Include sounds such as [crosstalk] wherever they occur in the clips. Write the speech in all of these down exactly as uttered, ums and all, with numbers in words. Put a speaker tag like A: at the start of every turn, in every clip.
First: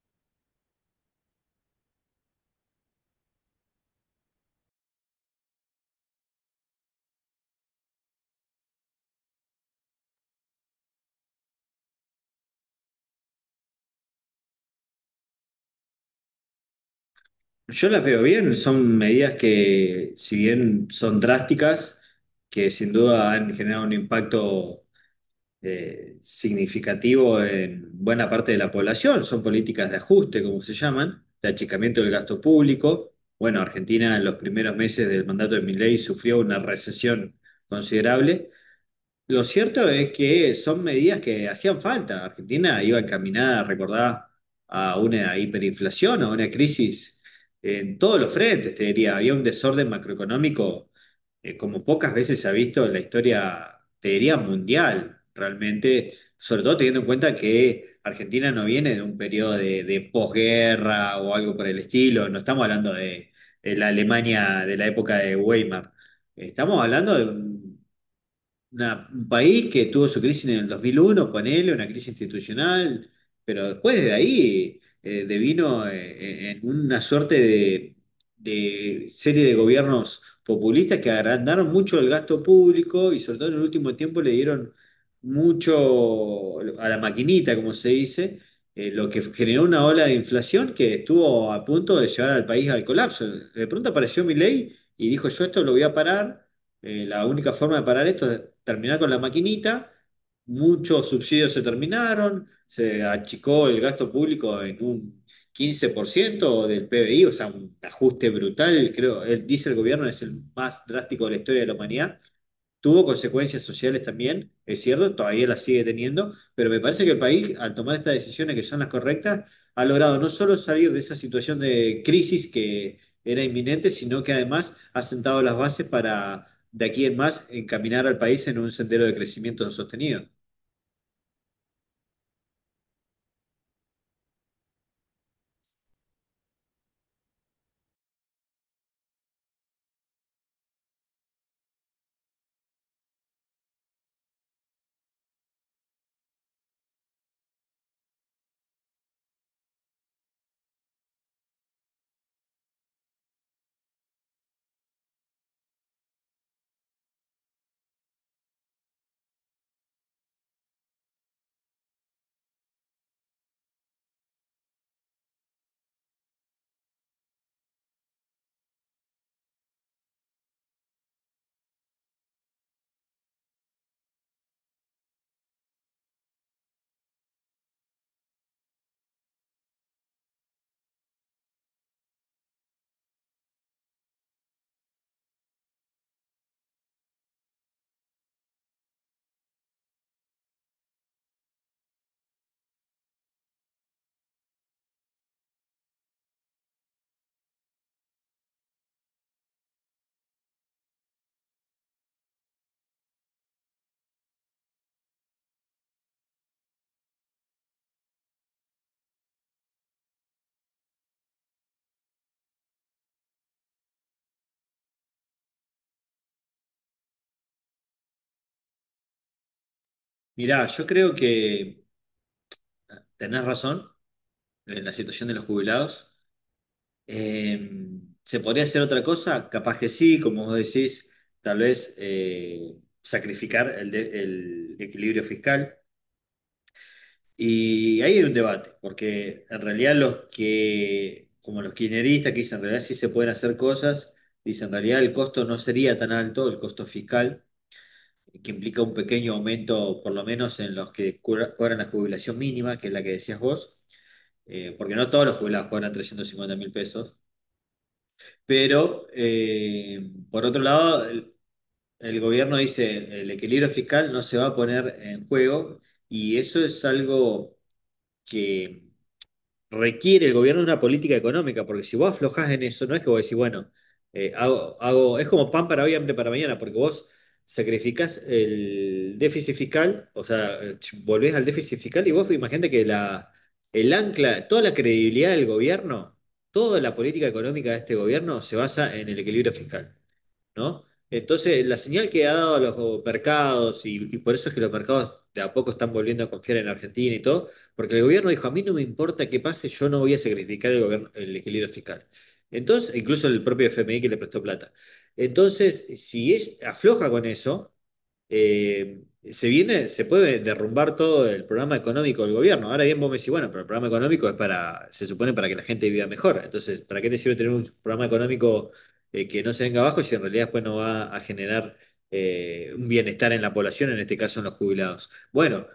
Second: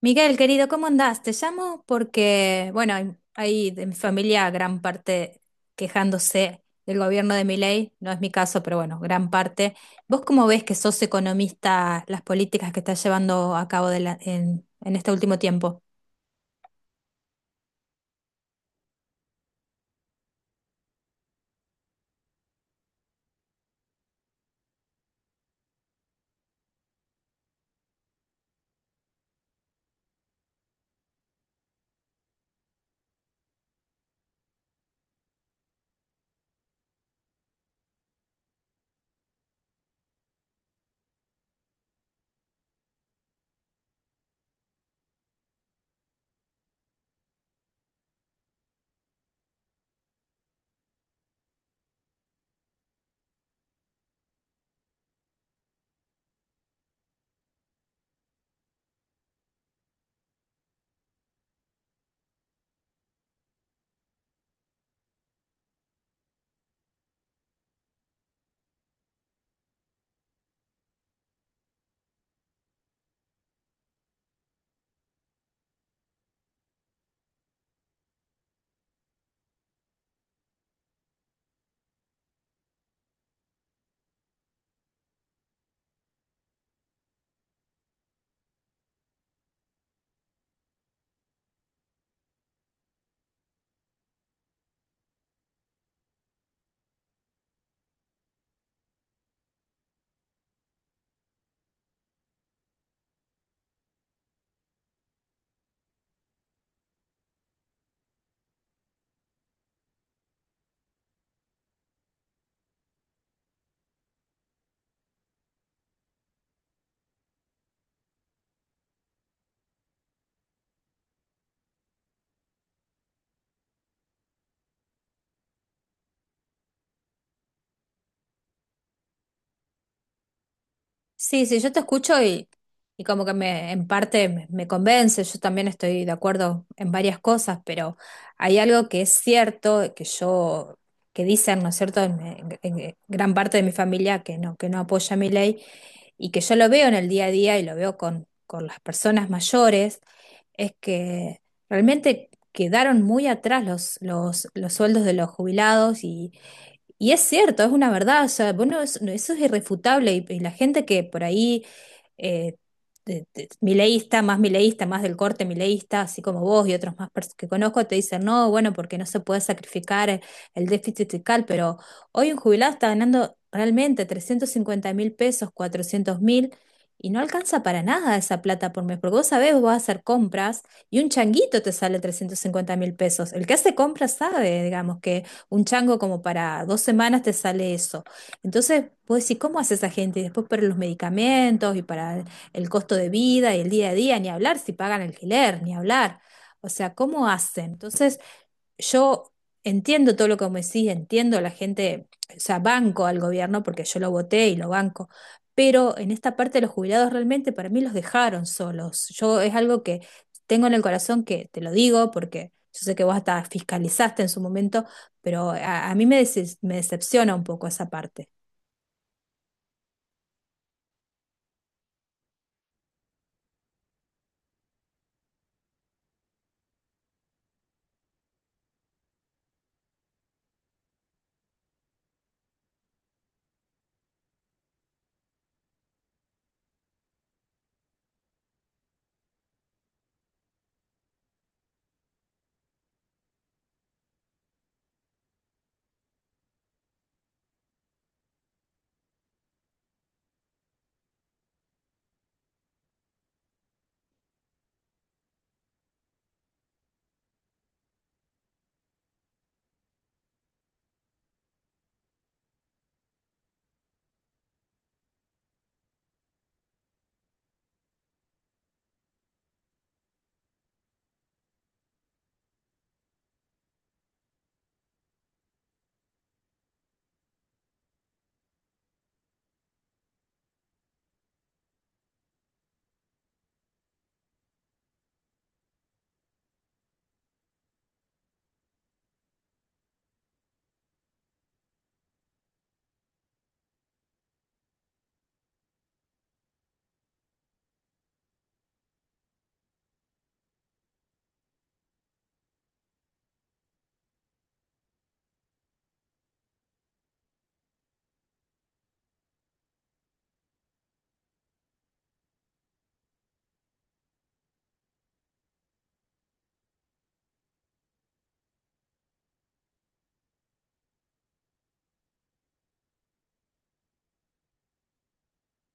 A: Miguel, querido, ¿cómo andás? Te llamo porque, bueno, hay, hay de mi familia gran parte quejándose del gobierno de Milei, no es mi caso, pero bueno, gran parte. ¿Vos cómo ves, que sos economista, las políticas que está llevando a cabo de la- en, en este último tiempo?
B: Yo las veo bien, son medidas que, si bien son drásticas, que sin duda han generado un impacto eh, significativo en buena parte de la población. Son políticas de ajuste, como se llaman, de achicamiento del gasto público. Bueno, Argentina en los primeros meses del mandato de Milei sufrió una recesión considerable. Lo cierto es que son medidas que hacían falta. Argentina iba encaminada, recordá, a una hiperinflación, a una crisis en todos los frentes, te diría. Había un desorden macroeconómico, eh, como pocas veces se ha visto en la historia, te diría, mundial, realmente, sobre todo teniendo en cuenta que Argentina no viene de un periodo de, de posguerra o algo por el estilo. No estamos hablando de, de la Alemania de la época de Weimar. Estamos hablando de un una- un país que tuvo su crisis en el dos mil uno, ponele, una crisis institucional, pero después de ahí eh, devino eh, en una suerte de, de serie de gobiernos populistas que agrandaron mucho el gasto público y sobre todo en el último tiempo le dieron mucho a la maquinita, como se dice, eh, lo que generó una ola de inflación que estuvo a punto de llevar al país al colapso. De pronto apareció Milei y dijo, yo esto lo voy a parar. Eh, la única forma de parar esto es terminar con la maquinita. Muchos subsidios se terminaron, se achicó el gasto público en un quince por ciento del P B I, o sea, un ajuste brutal. Creo, él dice el gobierno es el más drástico de la historia de la humanidad. Tuvo consecuencias sociales también, es cierto, todavía las sigue teniendo, pero me parece que el país, al tomar estas decisiones que son las correctas, ha logrado no solo salir de esa situación de crisis que era inminente, sino que además ha sentado las bases para de aquí en más encaminar al país en un sendero de crecimiento sostenido.
A: Sí, sí, yo te escucho y, y como que me, en parte me, me convence. Yo también estoy de acuerdo en varias cosas, pero hay algo que es cierto, que yo, que dicen, ¿no es cierto?, en, en- en gran parte de mi familia que no, que no apoya mi ley, y que yo lo veo en el día a día, y lo veo con, con las personas mayores, es que realmente quedaron muy atrás los, los, los sueldos de los jubilados. Y y es cierto, es una verdad, o sea, bueno, eso, no, eso es irrefutable. Y, y la gente que por ahí, eh, te- te- mileísta, más mileísta, más del corte mileísta, así como vos y otros más pers- que conozco, te dicen, no, bueno, porque no se puede sacrificar el, el déficit fiscal. Pero hoy un jubilado está ganando realmente trescientos cincuenta mil pesos, cuatrocientos mil, y no alcanza para nada esa plata por mes. Porque vos sabés, vos vas a hacer compras y un changuito te sale trescientos cincuenta mil pesos. El que hace compras sabe, digamos, un chango como para dos semanas te sale eso. Entonces, vos decís, ¿cómo hace esa gente? Y después para los medicamentos y para el costo de vida y el día a día, ni hablar si pagan alquiler, ni hablar. O sea, ¿cómo hacen? Entonces, yo entiendo todo lo que me decís, entiendo a la gente. O sea, banco al gobierno porque yo lo voté y lo banco, pero en esta parte de los jubilados realmente para mí los dejaron solos. Yo, es algo que tengo en el corazón, que te lo digo porque yo sé que vos hasta fiscalizaste en su momento, pero a, a mí me, dece- me decepciona un poco esa parte.
B: Mirá, yo creo que tenés razón en la situación de los jubilados. Eh, ¿Se podría hacer otra cosa? Capaz que sí, como vos decís, tal vez eh, sacrificar el, de- el equilibrio fiscal. Y ahí hay un debate, porque en realidad los que, como los kirchneristas, que dicen en realidad sí se pueden hacer cosas, dicen en realidad el costo no sería tan alto, el costo fiscal, que implica un pequeño aumento, por lo menos en los que cobra- cobran la jubilación mínima, que es la que decías vos, eh, porque no todos los jubilados cobran trescientos cincuenta mil pesos. Pero, eh, por otro lado, el, el gobierno dice, el equilibrio fiscal no se va a poner en juego y eso es algo que requiere el gobierno una política económica, porque si vos aflojás en eso, no es que vos decís, bueno, eh, hago, hago, es como pan para hoy, hambre para mañana, porque vos sacrificás el déficit fiscal, o sea, ch- volvés al déficit fiscal y vos imagínate que la, el ancla, toda la credibilidad del gobierno, toda la política económica de este gobierno se basa en el equilibrio fiscal, ¿no? Entonces, la señal que ha dado a los mercados, y, y por eso es que los mercados de a poco están volviendo a confiar en Argentina y todo, porque el gobierno dijo, a mí no me importa qué pase, yo no voy a sacrificar el, gobierno- el equilibrio fiscal. Entonces, incluso el propio F M I que le prestó plata. Entonces, si es- afloja con eso, eh, se viene, se puede derrumbar todo el programa económico del gobierno. Ahora bien, vos me decís, bueno, pero el programa económico es para, se supone para que la gente viva mejor. Entonces, ¿para qué te sirve tener un programa económico eh, que no se venga abajo si en realidad después no va a generar eh, un bienestar en la población, en este caso en los jubilados? Bueno,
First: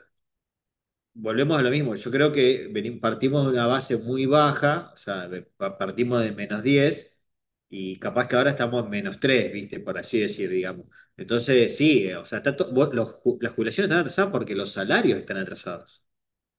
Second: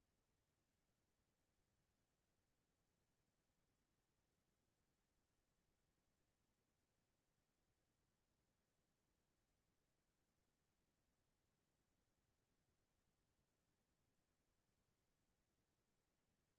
B: volvemos a lo mismo, yo creo que veni- partimos de una base muy baja, o sea, de- pa- partimos de menos diez y capaz que ahora estamos en menos tres, ¿viste? Por así decir, digamos. Entonces, sí, eh, o sea, está to- vos- los ju- las jubilaciones están atrasadas porque los salarios están atrasados.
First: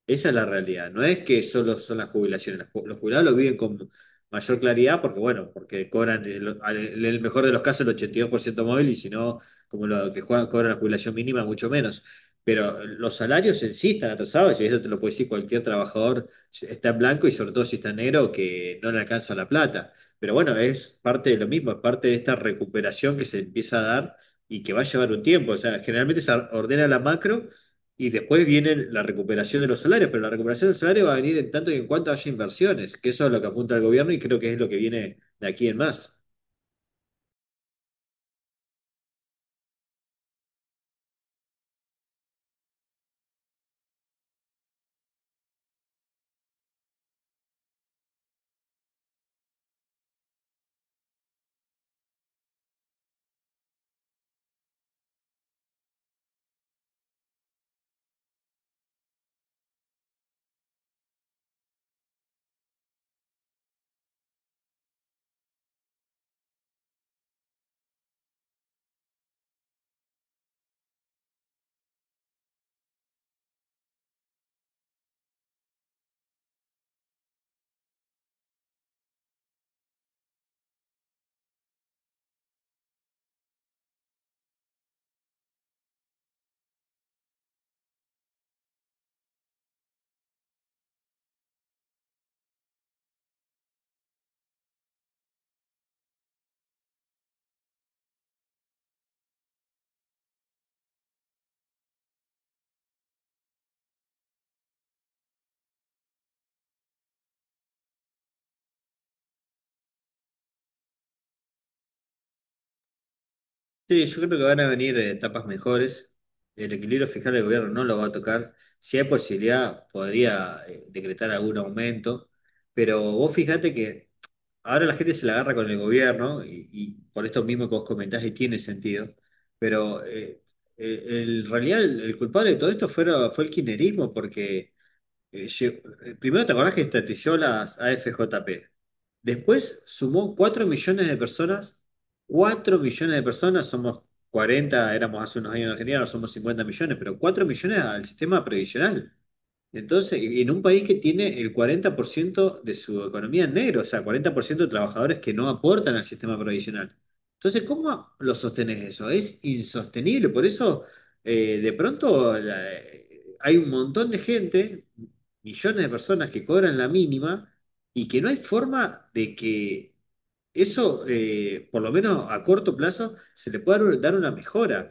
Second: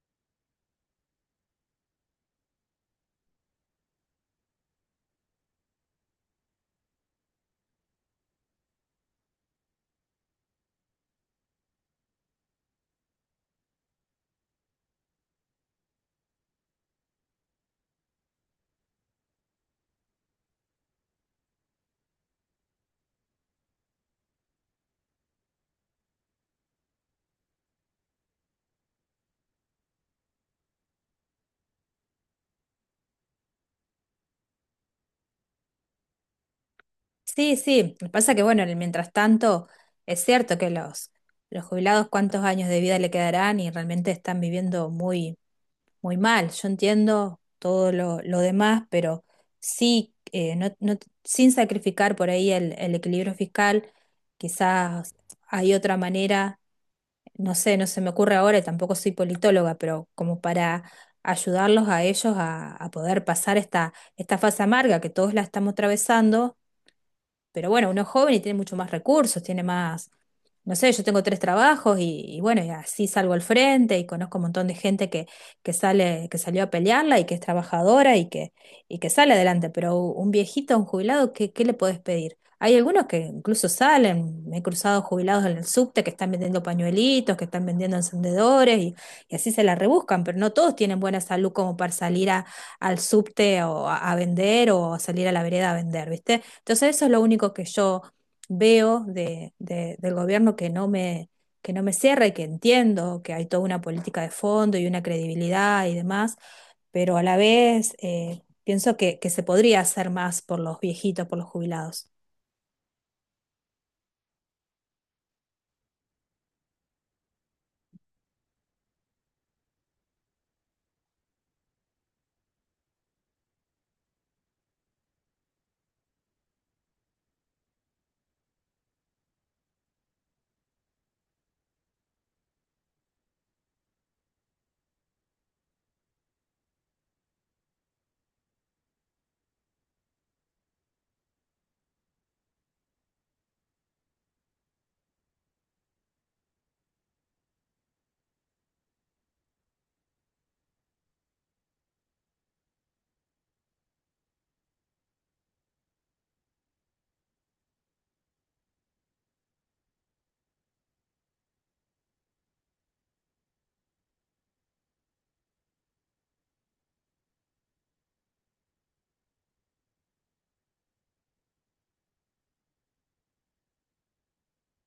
B: Esa es la realidad. No es que solo son las jubilaciones. Las ju- Los jubilados lo viven con mayor claridad porque, bueno, porque cobran, el- al- en el mejor de los casos, el ochenta y dos por ciento móvil y si no, como lo que juegan, cobran la jubilación mínima, mucho menos. Pero los salarios en sí están atrasados y eso te lo puede decir cualquier trabajador, si está en blanco y sobre todo si está en negro, que no le alcanza la plata. Pero bueno, es parte de lo mismo, es parte de esta recuperación que se empieza a dar y que va a llevar un tiempo. O sea, generalmente se ordena la macro y después viene la recuperación de los salarios, pero la recuperación del salario va a venir en tanto y en cuanto haya inversiones, que eso es lo que apunta el gobierno y creo que es lo que viene de aquí en más.
A: Sí, sí, lo que pasa, que bueno, en el mientras tanto, es cierto que los, los jubilados cuántos años de vida le quedarán, y realmente están viviendo muy muy mal. Yo entiendo todo lo, lo demás, pero sí, eh, no, no- sin sacrificar por ahí el, el equilibrio fiscal, quizás hay otra manera, no sé, no se me ocurre ahora, y tampoco soy politóloga, pero como para ayudarlos a ellos a, a poder pasar esta, esta fase amarga que todos la estamos atravesando. Pero bueno, uno es joven y tiene mucho más recursos, tiene más, no sé, yo tengo tres trabajos, y, y bueno, y así salgo al frente, y conozco un montón de gente que, que sale, que salió a pelearla, y que es trabajadora, y, que, y que sale adelante. Pero un viejito, un jubilado, ¿qué, qué le podés pedir? Hay algunos que incluso salen, me he cruzado jubilados en el subte que están vendiendo pañuelitos, que están vendiendo encendedores, y, y así se la rebuscan, pero no todos tienen buena salud como para salir a, al subte, o a, a vender, o a salir a la vereda a vender, ¿viste? Entonces eso es lo único que yo veo de, de- del gobierno que no me, que no me cierra, y que entiendo que hay toda una política de fondo y una credibilidad y demás, pero a la vez eh, pienso que, que se podría hacer más por los viejitos, por los jubilados.
B: Sí, yo creo que van a venir eh, etapas mejores. El equilibrio fiscal del gobierno no lo va a tocar. Si hay posibilidad, podría eh, decretar algún aumento, pero vos fíjate que ahora la gente se la agarra con el gobierno y, y por esto mismo que vos comentás y tiene sentido, pero eh, eh, el- en realidad el, el culpable de todo esto fue, fue el kirchnerismo, porque Eh, lle- eh, primero te acordás que estatizó las A F J P. Después sumó cuatro millones de personas. Cuatro millones de personas, somos cuarenta éramos hace unos años en Argentina, ahora somos cincuenta millones, pero cuatro millones al sistema previsional. Entonces, y en un país que tiene el cuarenta por ciento de su economía en negro, o sea, cuarenta por ciento de trabajadores que no aportan al sistema provisional. Entonces, ¿cómo lo sostenés eso? Es insostenible. Por eso, eh, de pronto, la- eh, hay un montón de gente, millones de personas que cobran la mínima y que no hay forma de que eso, eh, por lo menos a corto plazo, se le puede dar un- dar una mejora,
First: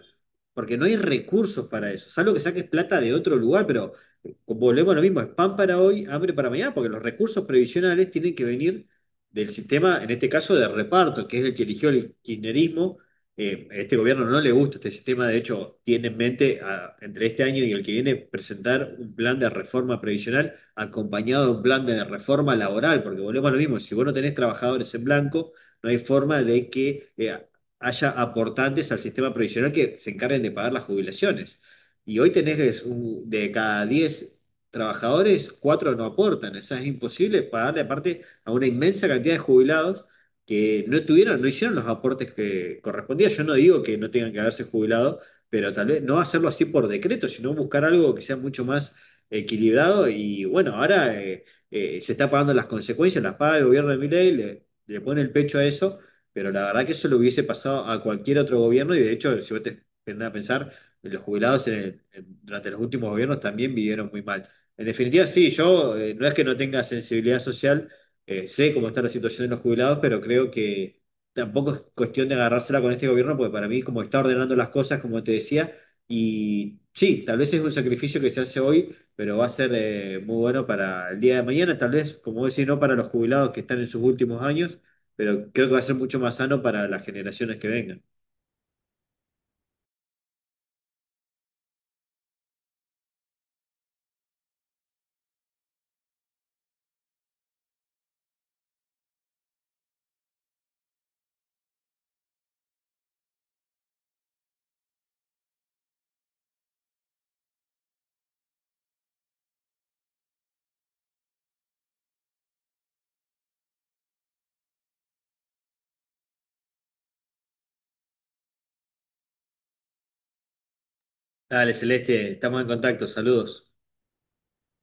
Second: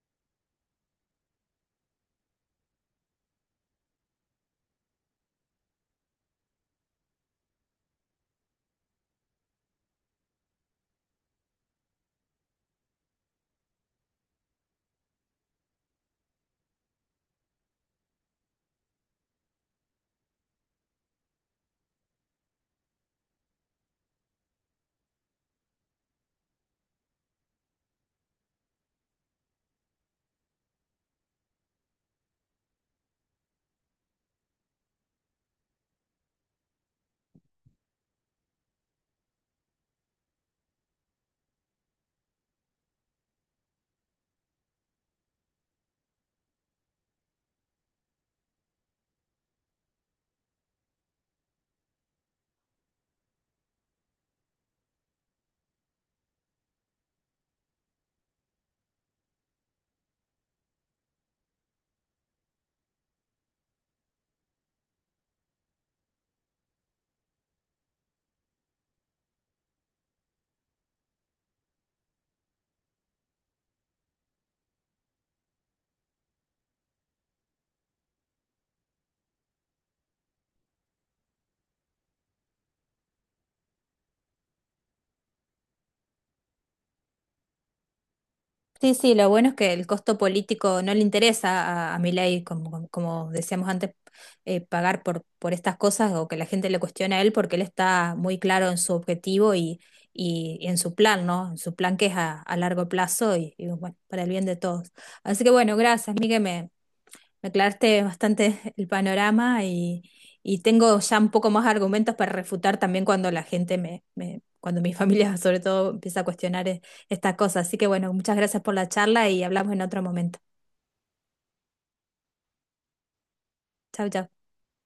B: porque no hay recursos para eso, salvo que saques plata de otro lugar, pero eh, volvemos a lo mismo, es pan para hoy, hambre para mañana, porque los recursos previsionales tienen que venir del sistema, en este caso, de reparto, que es el que eligió el kirchnerismo. Eh, a este gobierno no le gusta este sistema, de hecho, tiene en mente a- entre este año y el que viene presentar un plan de reforma previsional acompañado de un plan de reforma laboral, porque volvemos a lo mismo, si vos no tenés trabajadores en blanco, no hay forma de que eh, haya aportantes al sistema previsional que se encarguen de pagar las jubilaciones. Y hoy tenés un- de cada diez trabajadores, cuatro no aportan. O sea, es imposible pagarle aparte a una inmensa cantidad de jubilados que no tuvieron, no hicieron los aportes que correspondían. Yo no digo que no tengan que haberse jubilado, pero tal vez no hacerlo así por decreto, sino buscar algo que sea mucho más equilibrado. Y bueno, ahora eh, eh, se está pagando las consecuencias, las paga el gobierno de Milei, le- le pone el pecho a eso, pero la verdad que eso le hubiese pasado a cualquier otro gobierno y de hecho, si vos te pones a pensar, los jubilados en- el- en- durante los últimos gobiernos también vivieron muy mal. En definitiva, sí, yo eh, no es que no tenga sensibilidad social, eh, sé cómo está la situación de los jubilados, pero creo que tampoco es cuestión de agarrársela con este gobierno, porque para mí, como está ordenando las cosas, como te decía, y sí, tal vez es un sacrificio que se hace hoy pero va a ser eh, muy bueno para el día de mañana, tal vez, como vos decís, no para los jubilados que están en sus últimos años, pero creo que va a ser mucho más sano para las generaciones que vengan.
A: Sí, sí, lo bueno es que el costo político no le interesa a, a Milei, como, como como decíamos antes, eh, pagar por, por estas cosas, o que la gente le cuestione a él, porque él está muy claro en su objetivo, y, y, y en su plan, ¿no? En su plan, que es a, a largo plazo, y, y, bueno, para el bien de todos. Así que bueno, gracias, Miguel, me, me aclaraste bastante el panorama, y, y tengo ya un poco más argumentos para refutar también cuando la gente me, me- cuando mi [laughs] familia sobre todo empieza a cuestionar e- estas cosas. Así que bueno, muchas gracias por la charla y hablamos en otro momento.
B: Dale, Celeste, estamos en contacto, saludos.
A: Chau, chau.